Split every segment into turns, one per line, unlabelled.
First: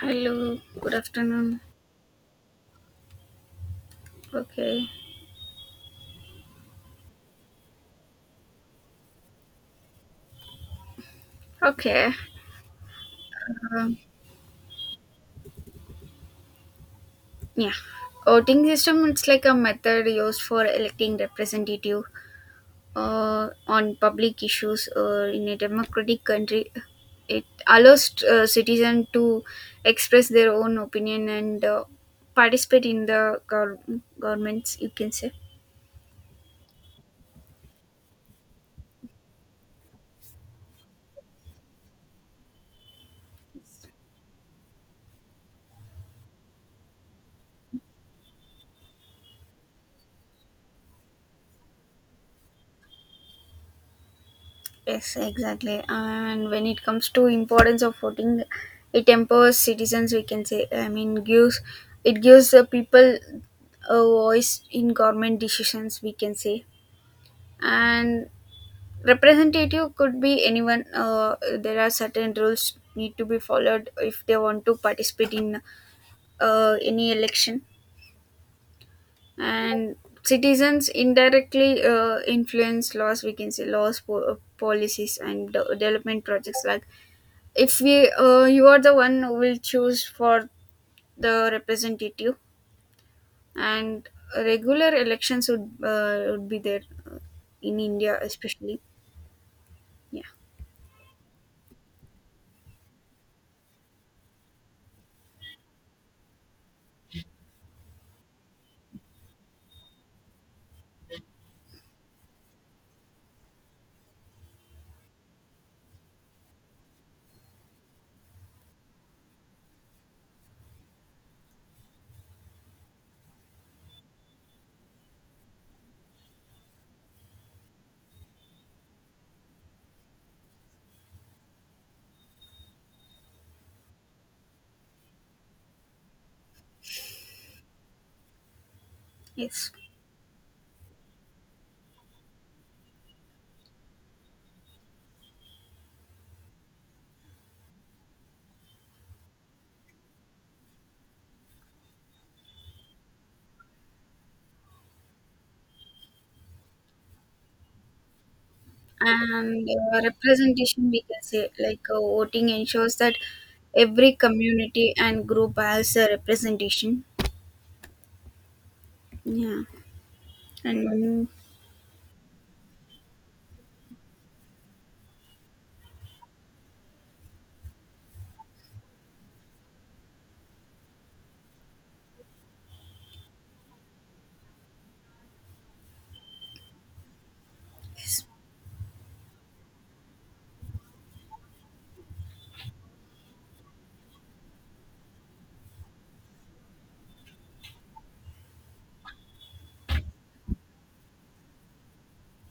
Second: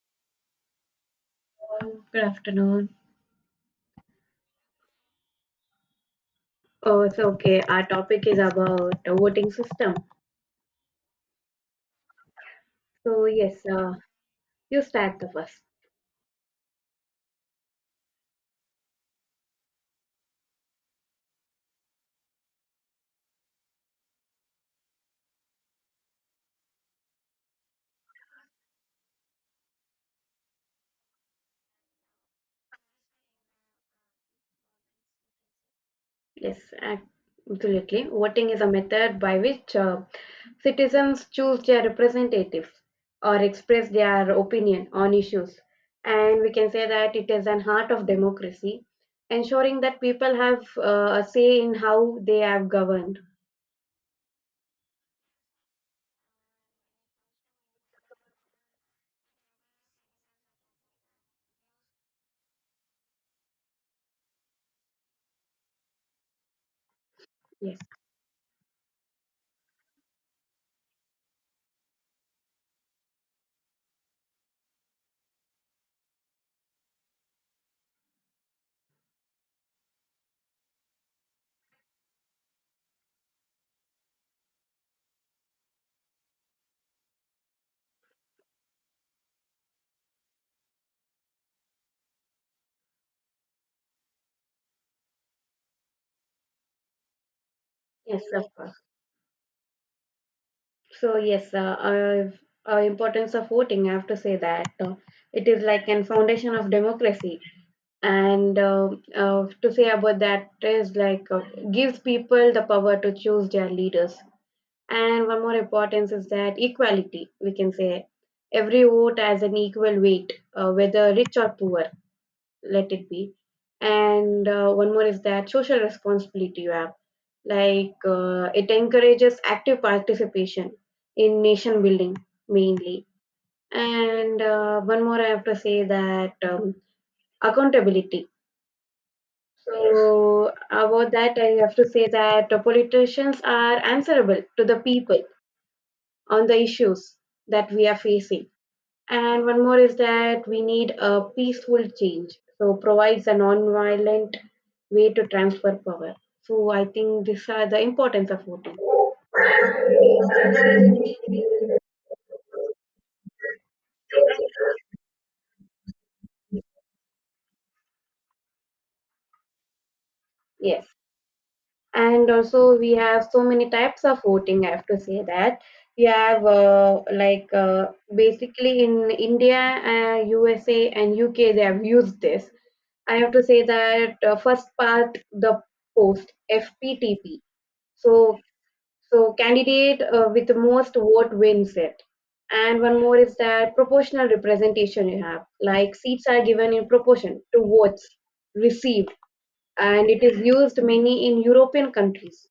Hello, good afternoon.
Good afternoon.
Okay,
Our topic is about the voting system.
okay.
So yes,
Um,
you start the first.
yeah, voting system. It's like a method used for electing representative on public issues or in a democratic country. It allows citizen to express their own opinion and participate in the governments, you can say.
Yes, ac- absolutely. Voting is a method by which citizens choose their representatives or express their opinion on issues, and we can say that it is an heart of democracy, ensuring that people have a say in how they are governed.
Yes, exactly. And when it comes to importance of voting, it empowers citizens, we can say. Gives the people a voice in government decisions, we can say.
Yes,
And representative could be anyone. There are certain rules need to be followed if they want to participate in any election, and citizens indirectly influence laws, we can say. Laws, policies, and development projects, like if we you are the one who will choose for the representative, and regular elections would be there, uh, in india
yes, of course.
especially. Yeah,
So yes, I importance of voting. I have to say that it is like an foundation of democracy, and to say about that is like gives people the power to choose their leaders. And one more importance is that equality. We can say every vote has an equal weight, whether rich or poor. Let it be. And one more is that social responsibility you have like it encourages active participation in nation building mainly, and one more I have to say that accountability.
yes.
So about that I have to say that politicians are answerable to the people on the issues that we are facing. And one more is that we need a peaceful change, so provides a non-violent way to transfer power. So I think these are the importance of voting.
And representation, we can say, like voting ensures that every community and group has a representation. Yeah.
Yes,
and
and also we have so many types of voting. I have to say that we have basically in India, USA and UK they have used this. I have to say that first part the post, FPTP. So
Yes.
so candidate with the most vote wins it. And one more is that proportional representation you have, like seats are given in proportion to votes received, and it is used mainly in European countries,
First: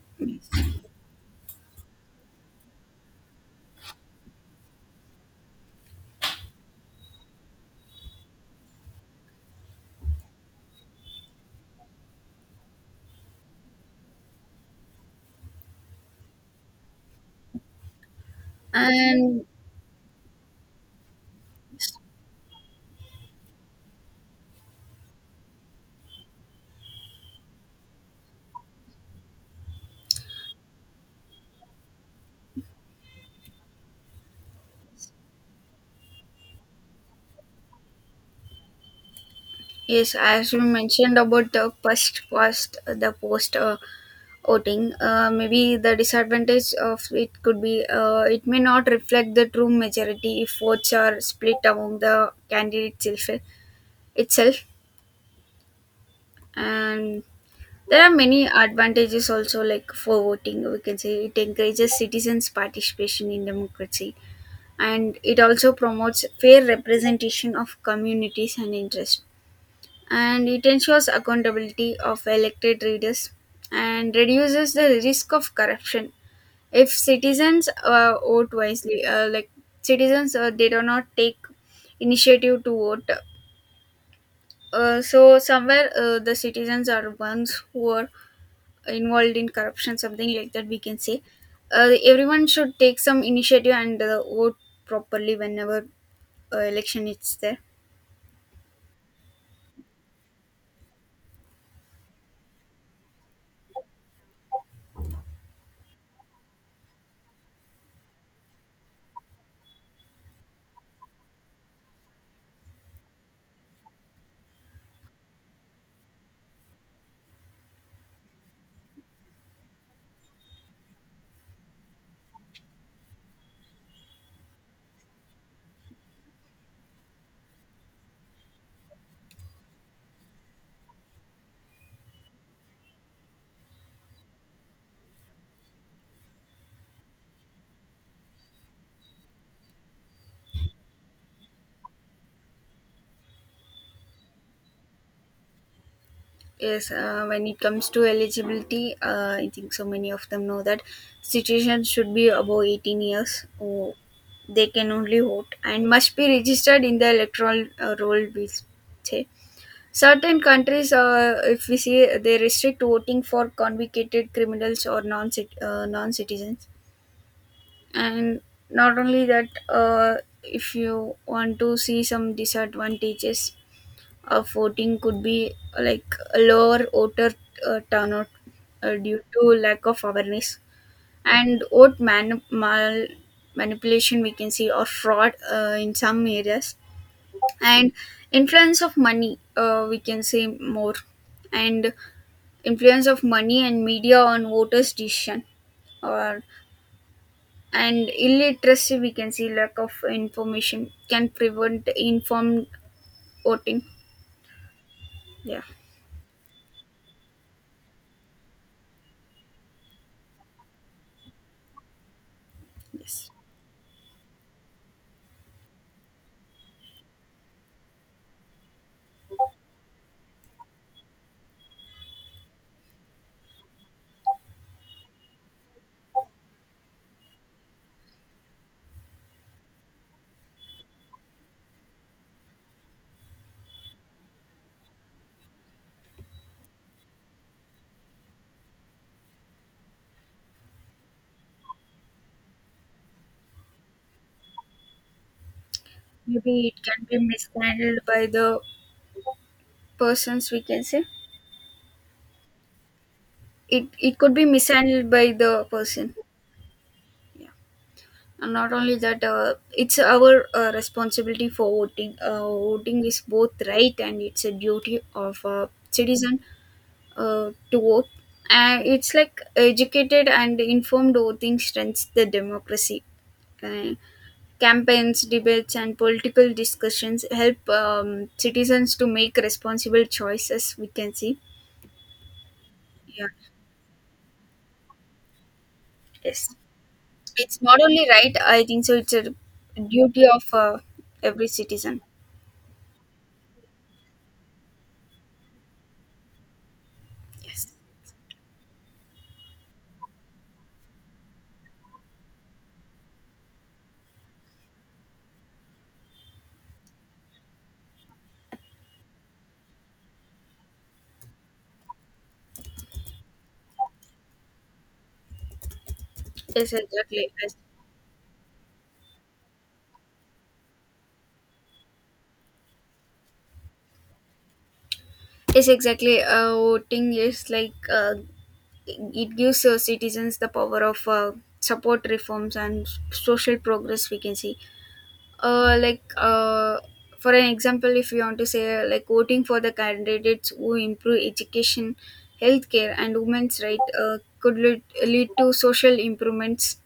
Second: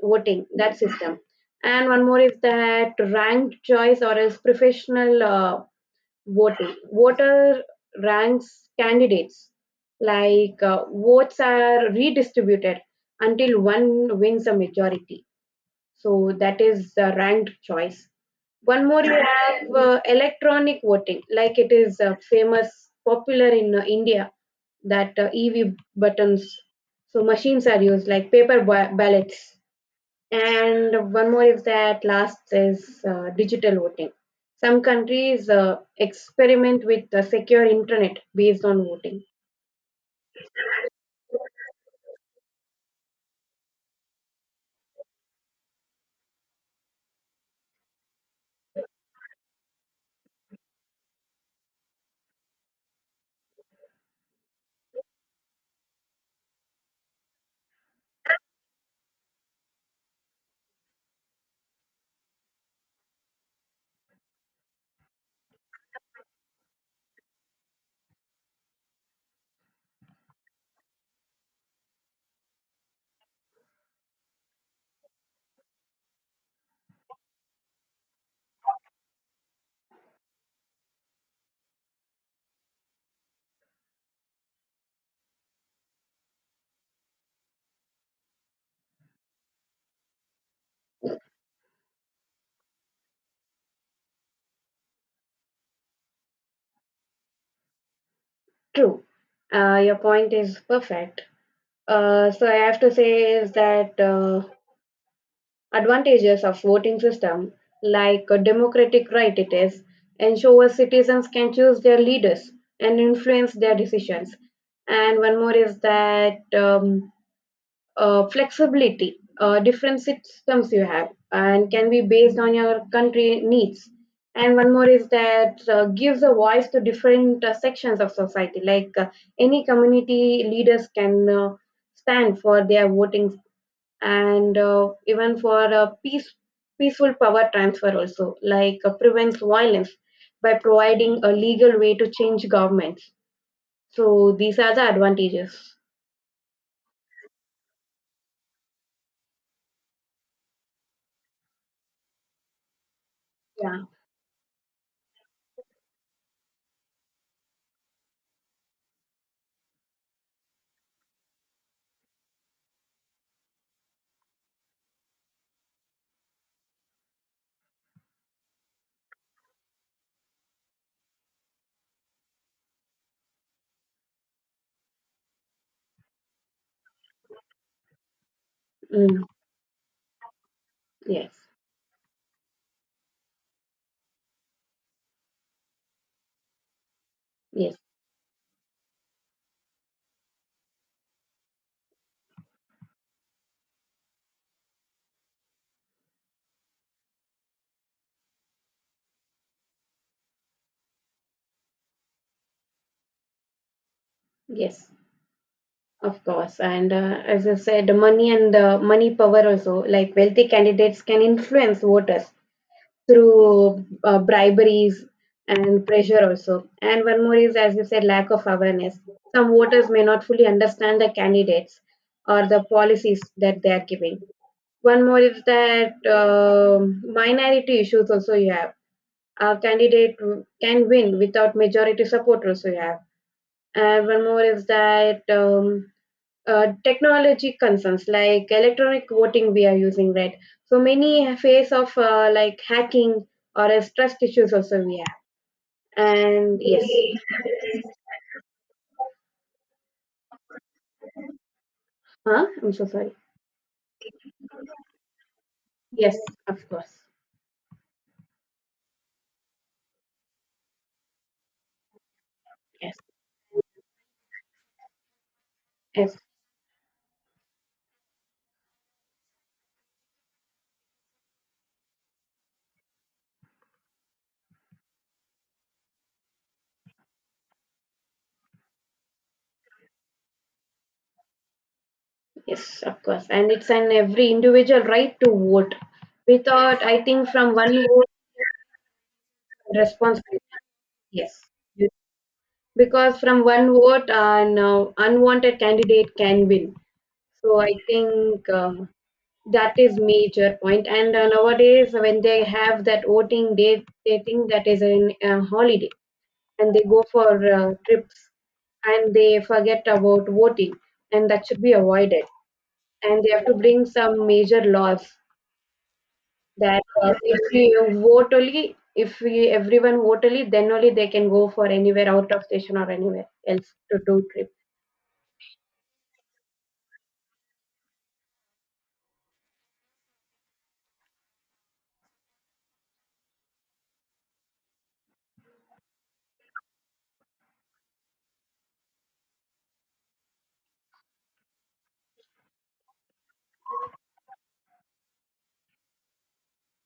voting, that system. And one more is that ranked choice or else professional voting. Voter ranks candidates, like votes are redistributed until one wins a majority, so that is the ranked choice. One more you
And
have electronic voting, like it is famous, popular in India, that EV buttons. So machines are used like paper ballots. And one more is that last is digital voting. Some countries experiment with secure internet based on voting.
yes, as you mentioned about the first past the post voting, maybe the disadvantage of it could be, it may not reflect the true majority if votes are split among the candidates itself. And there are many advantages also, like for voting we can say it encourages citizens participation in democracy, and it also promotes fair representation of communities and interests, and it ensures accountability of elected leaders and reduces the risk of corruption if citizens vote wisely. Like, citizens they do not take initiative to vote, so somewhere the citizens are ones who are involved in corruption, something like that we can say. Everyone should take some initiative and vote properly whenever election is there.
True. Your point is perfect. So I have to say is that advantages of voting system, like a democratic right it is, ensures citizens can choose their leaders and influence their decisions. And one more is that flexibility, different systems you have, and can be based on your country needs. And one more is that gives a voice to different sections of society, like any community leaders can stand for their voting, and even for a peaceful power transfer also, like prevents violence by providing a legal way to change governments. So these are the advantages.
Yes, when it comes to eligibility, I think so many of them know that citizens should be above 18 years,
Yeah.
or they can only vote, and must be registered in the electoral roll, we say. Certain countries, if we see, they restrict voting for convicted criminals or non citizens. And not only that, if you want to see some disadvantages of voting, could be, like a lower voter turnout due
Mm,
to lack of awareness,
yes.
and vote manipulation we can see, or fraud in some areas,
Yes,
and influence of money, we can say more, and influence of money and media on voters decision, or and illiteracy we can see, lack of information can prevent informed voting.
yes,
Yeah,
of course. And as I said, the money and the money power also, like wealthy candidates can influence voters
yes.
through briberies and pressure also. And one more is, as you said, lack of awareness. Some voters may not fully understand the candidates or the policies that they are giving. One more is that um, minority issues also you have. A candidate can win without majority support also you have. And one more is that technology concerns like electronic voting we are using right, so many phase of like hacking or as trust issues also we have. And
Maybe it
yes,
can be mishandled by the persons, we can say.
huh, I'm so sorry.
It could be mishandled by the person.
Yes, of course.
Yeah. And not only that, it's our responsibility for voting.
Yes.
Voting is both right and it's a duty of a
Yes,
citizen to vote. It's like educated and informed voting strengthens the democracy. Uh, Campaigns, debates and political discussions help citizens to make responsible choices, we can see.
yes, of course.
Yeah.
And it's an every individual right to vote.
Yes,
Without, I think, from
it's
one
not only
vote.
right, I think so. It's a duty
Responsibility.
of
Yes,
every citizen.
because from one vote an no, unwanted candidate can win. So I
Yes.
think that is major point. And nowadays, when they have that voting day, they think that is a holiday, and they go for trips, and they forget about voting, and that should be avoided. And they have to bring some major laws
Yes,
that
exactly.
if
Yes,
you vote only, if we, everyone vote only, then only they can go for anywhere out of station or anywhere else to do trip.
yes, exactly. Voting is like, it gives citizens the power of support reforms and social progress, we can see. Like, for an example, if you want to say, like voting for the candidates who improve education, healthcare, and women's right, could lead to social improvements.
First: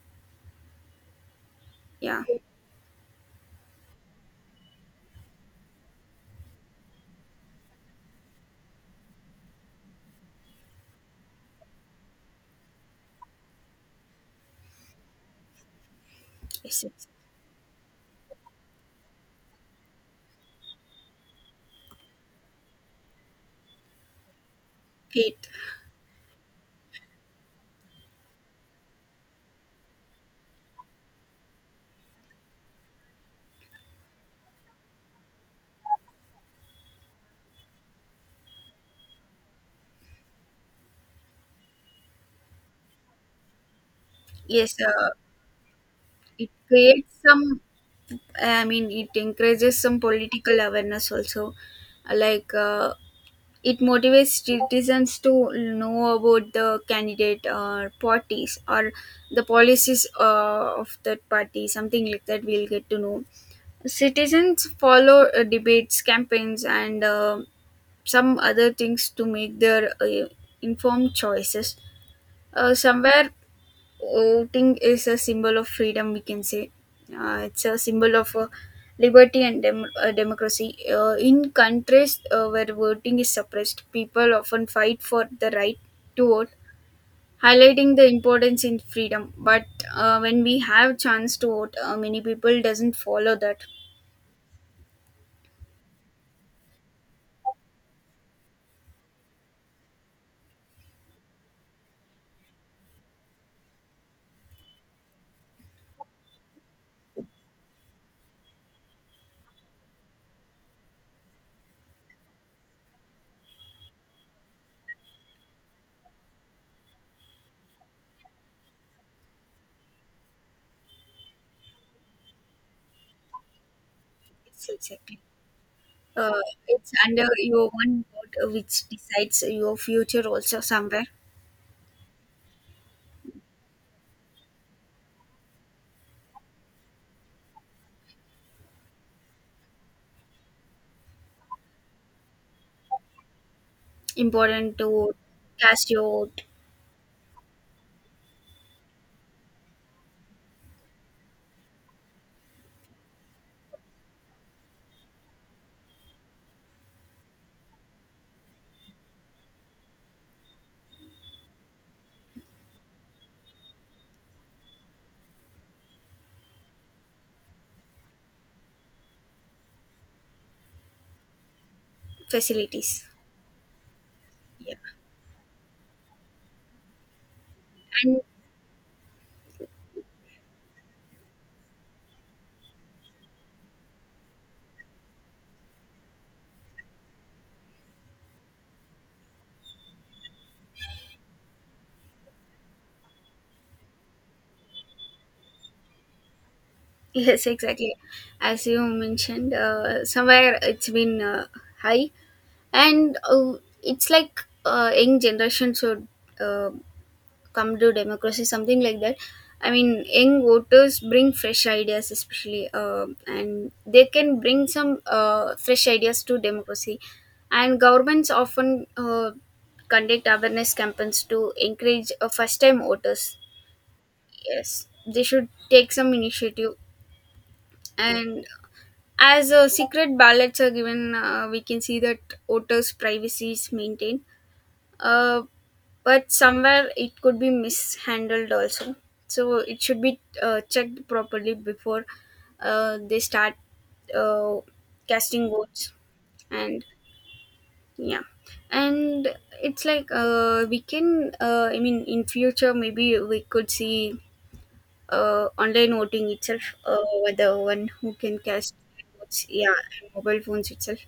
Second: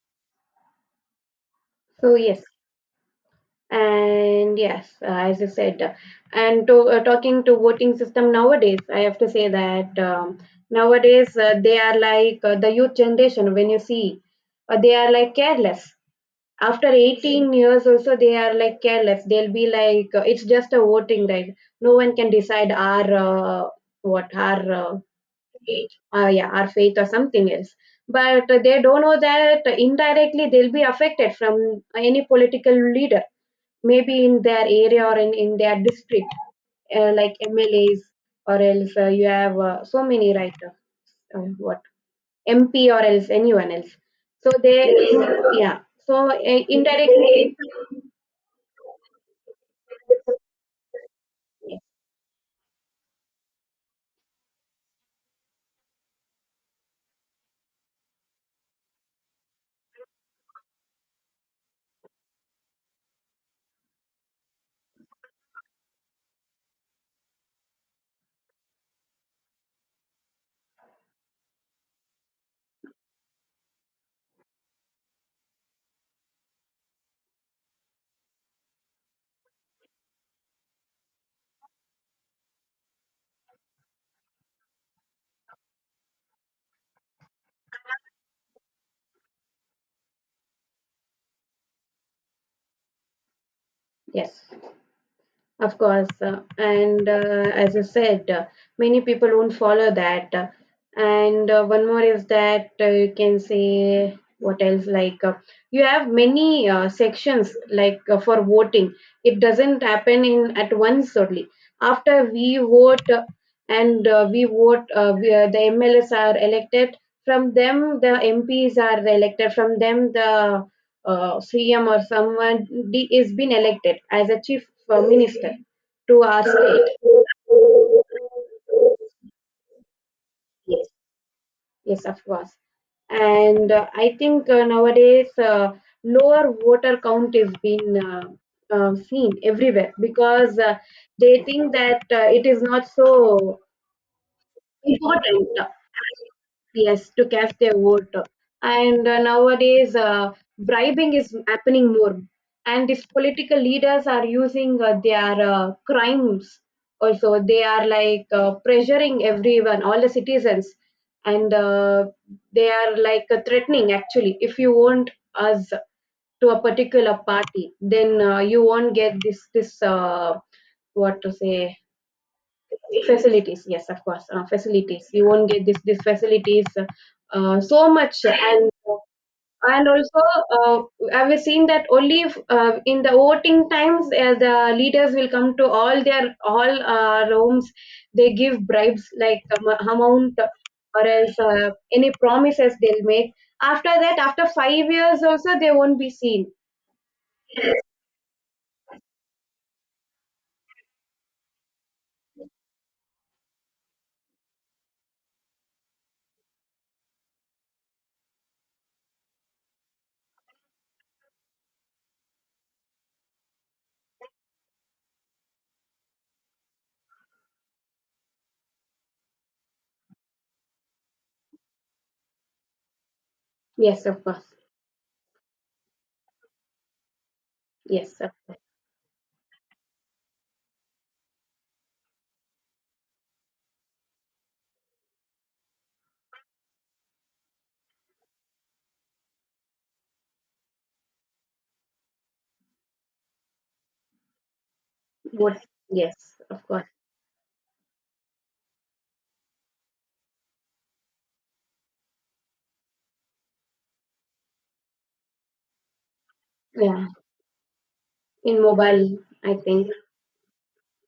So
Yeah.
yes. And yes, as you said, and to talking to voting system nowadays, I have to say that nowadays they are like the youth generation. When you see, they are like careless.
Yes.
After
Yes.
18 years, also they are like careless. They'll be like, it's just a voting right. No one can decide our what our
It
faith, yeah our faith or something else. But they don't know that indirectly they'll be affected from any political leader, maybe in their area or in their district, like MLAs or else you have so many writers, what MP or else anyone else. So
yes,
they, yeah. So
it creates
indirectly,
some. I mean, it encourages some political awareness also, like it motivates citizens to know about the candidate or parties or the policies of that party, something like that we'll get to know. Citizens follow debates, campaigns, and some other things to make their informed choices. Somewhere voting is a symbol of freedom, we can say. It's a symbol of liberty and democracy. In countries where voting is suppressed, people often fight for the right to vote, highlighting the importance in freedom. But when we have chance to vote, many people doesn't follow that.
yes. Of course, and as I said, many people won't follow that. And one more is that you can say what else, like you have many sections like for voting. It doesn't happen in at once only. After we vote, and we vote, we, the MLAs are elected. From them, the MPs are elected. From them, the CM or someone D is been elected as a chief
It's
for
exactly,
minister to
uh,
our state.
it's under your one vote which decides your future also somewhere.
Yes, of course. And I think nowadays lower voter count is been seen everywhere because they think that it is not so
Important to
important
cast your vote.
yes to cast their vote. And nowadays bribing is happening more, and these political leaders are using their crimes also. They are like pressuring everyone, all the citizens, and they are like threatening actually, if you want us to a particular party, then you won't get this what to say,
Facilities.
facilities. Yes, of course,
Yeah.
facilities, you won't get this facilities so
And
much. And also uh, I've seen that only if, in the voting times the leaders will come to all their all rooms, they give bribes like amount or else any promises they'll make. After that, after five years also, they won't be seen.
yes, exactly. As you mentioned, somewhere it's been high, and it's like young generation should uh, come to democracy, something like that. I mean, young voters bring fresh ideas, especially, and they can bring some fresh ideas to democracy. And governments often conduct awareness campaigns to encourage first-time voters.
Yes, of course.
Yes, they should take some initiative.
Yes, of
And as secret ballots are given, we can see that voters' privacy is maintained. Uh, but somewhere it could be mishandled also, so it should be checked properly before they start uh, casting
course.
votes.
Yes, of
And
course.
yeah, and it's like, we can. I mean, in future maybe we could see online voting itself.
Yeah.
Whether one who can
In
cast
mobile.
votes,
I
yeah,
think.
and mobile phones itself,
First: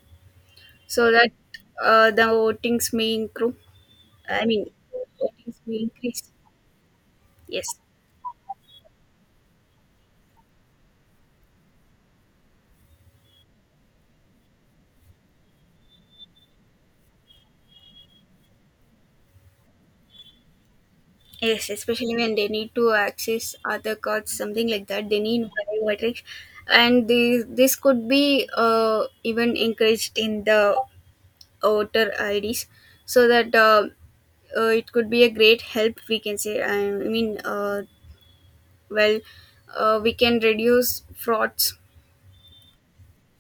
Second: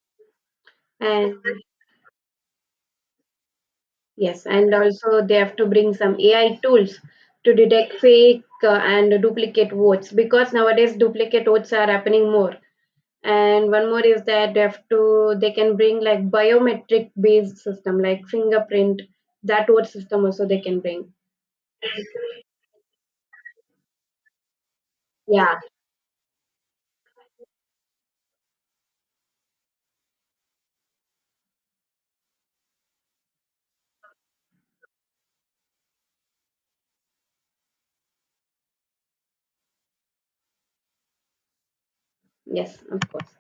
so that
And
the votings may improve. I
yes,
mean,
and also they have
votings
to
may
bring some
increase.
AI tools to
Yes,
detect fake and duplicate votes, because nowadays duplicate votes are happening more. And one more is that they have to, they can bring like biometric based system like fingerprint, that vote system also they can bring.
yes, especially when they need to access other cards, something like that. They need
Yeah.
biometrics, and this could be even encouraged in the voter IDs, so that it could be a great help, we can say. I mean, well, we can reduce frauds.
Yes, of course.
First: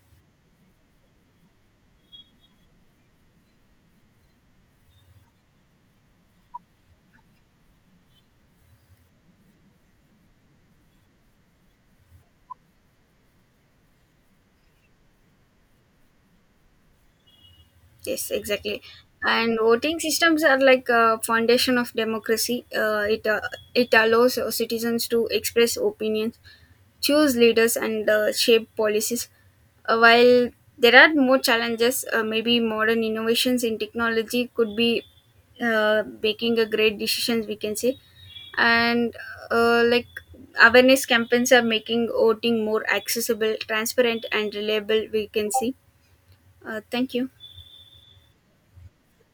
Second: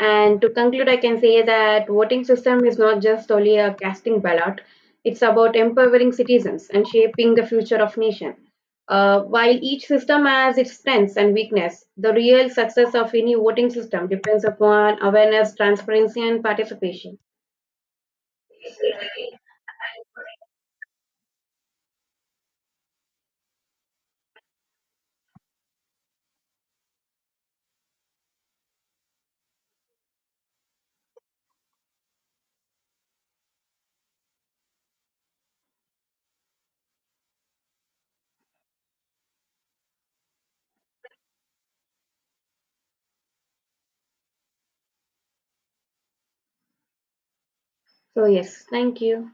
And to conclude, I can say that voting system is not just only a casting ballot. It's about empowering citizens and shaping the future of nation. While each system has its strengths and weakness, the real success of any voting system depends upon awareness, transparency, and participation.
Yes, exactly. And voting systems are like a foundation of democracy. It it allows citizens to express opinions, choose leaders, and shape policies. While there are more challenges, maybe modern innovations in technology could be making a great decisions, we can say. And like awareness campaigns are making voting more accessible, transparent, and reliable, we can see. Thank you.
So yes, thank you.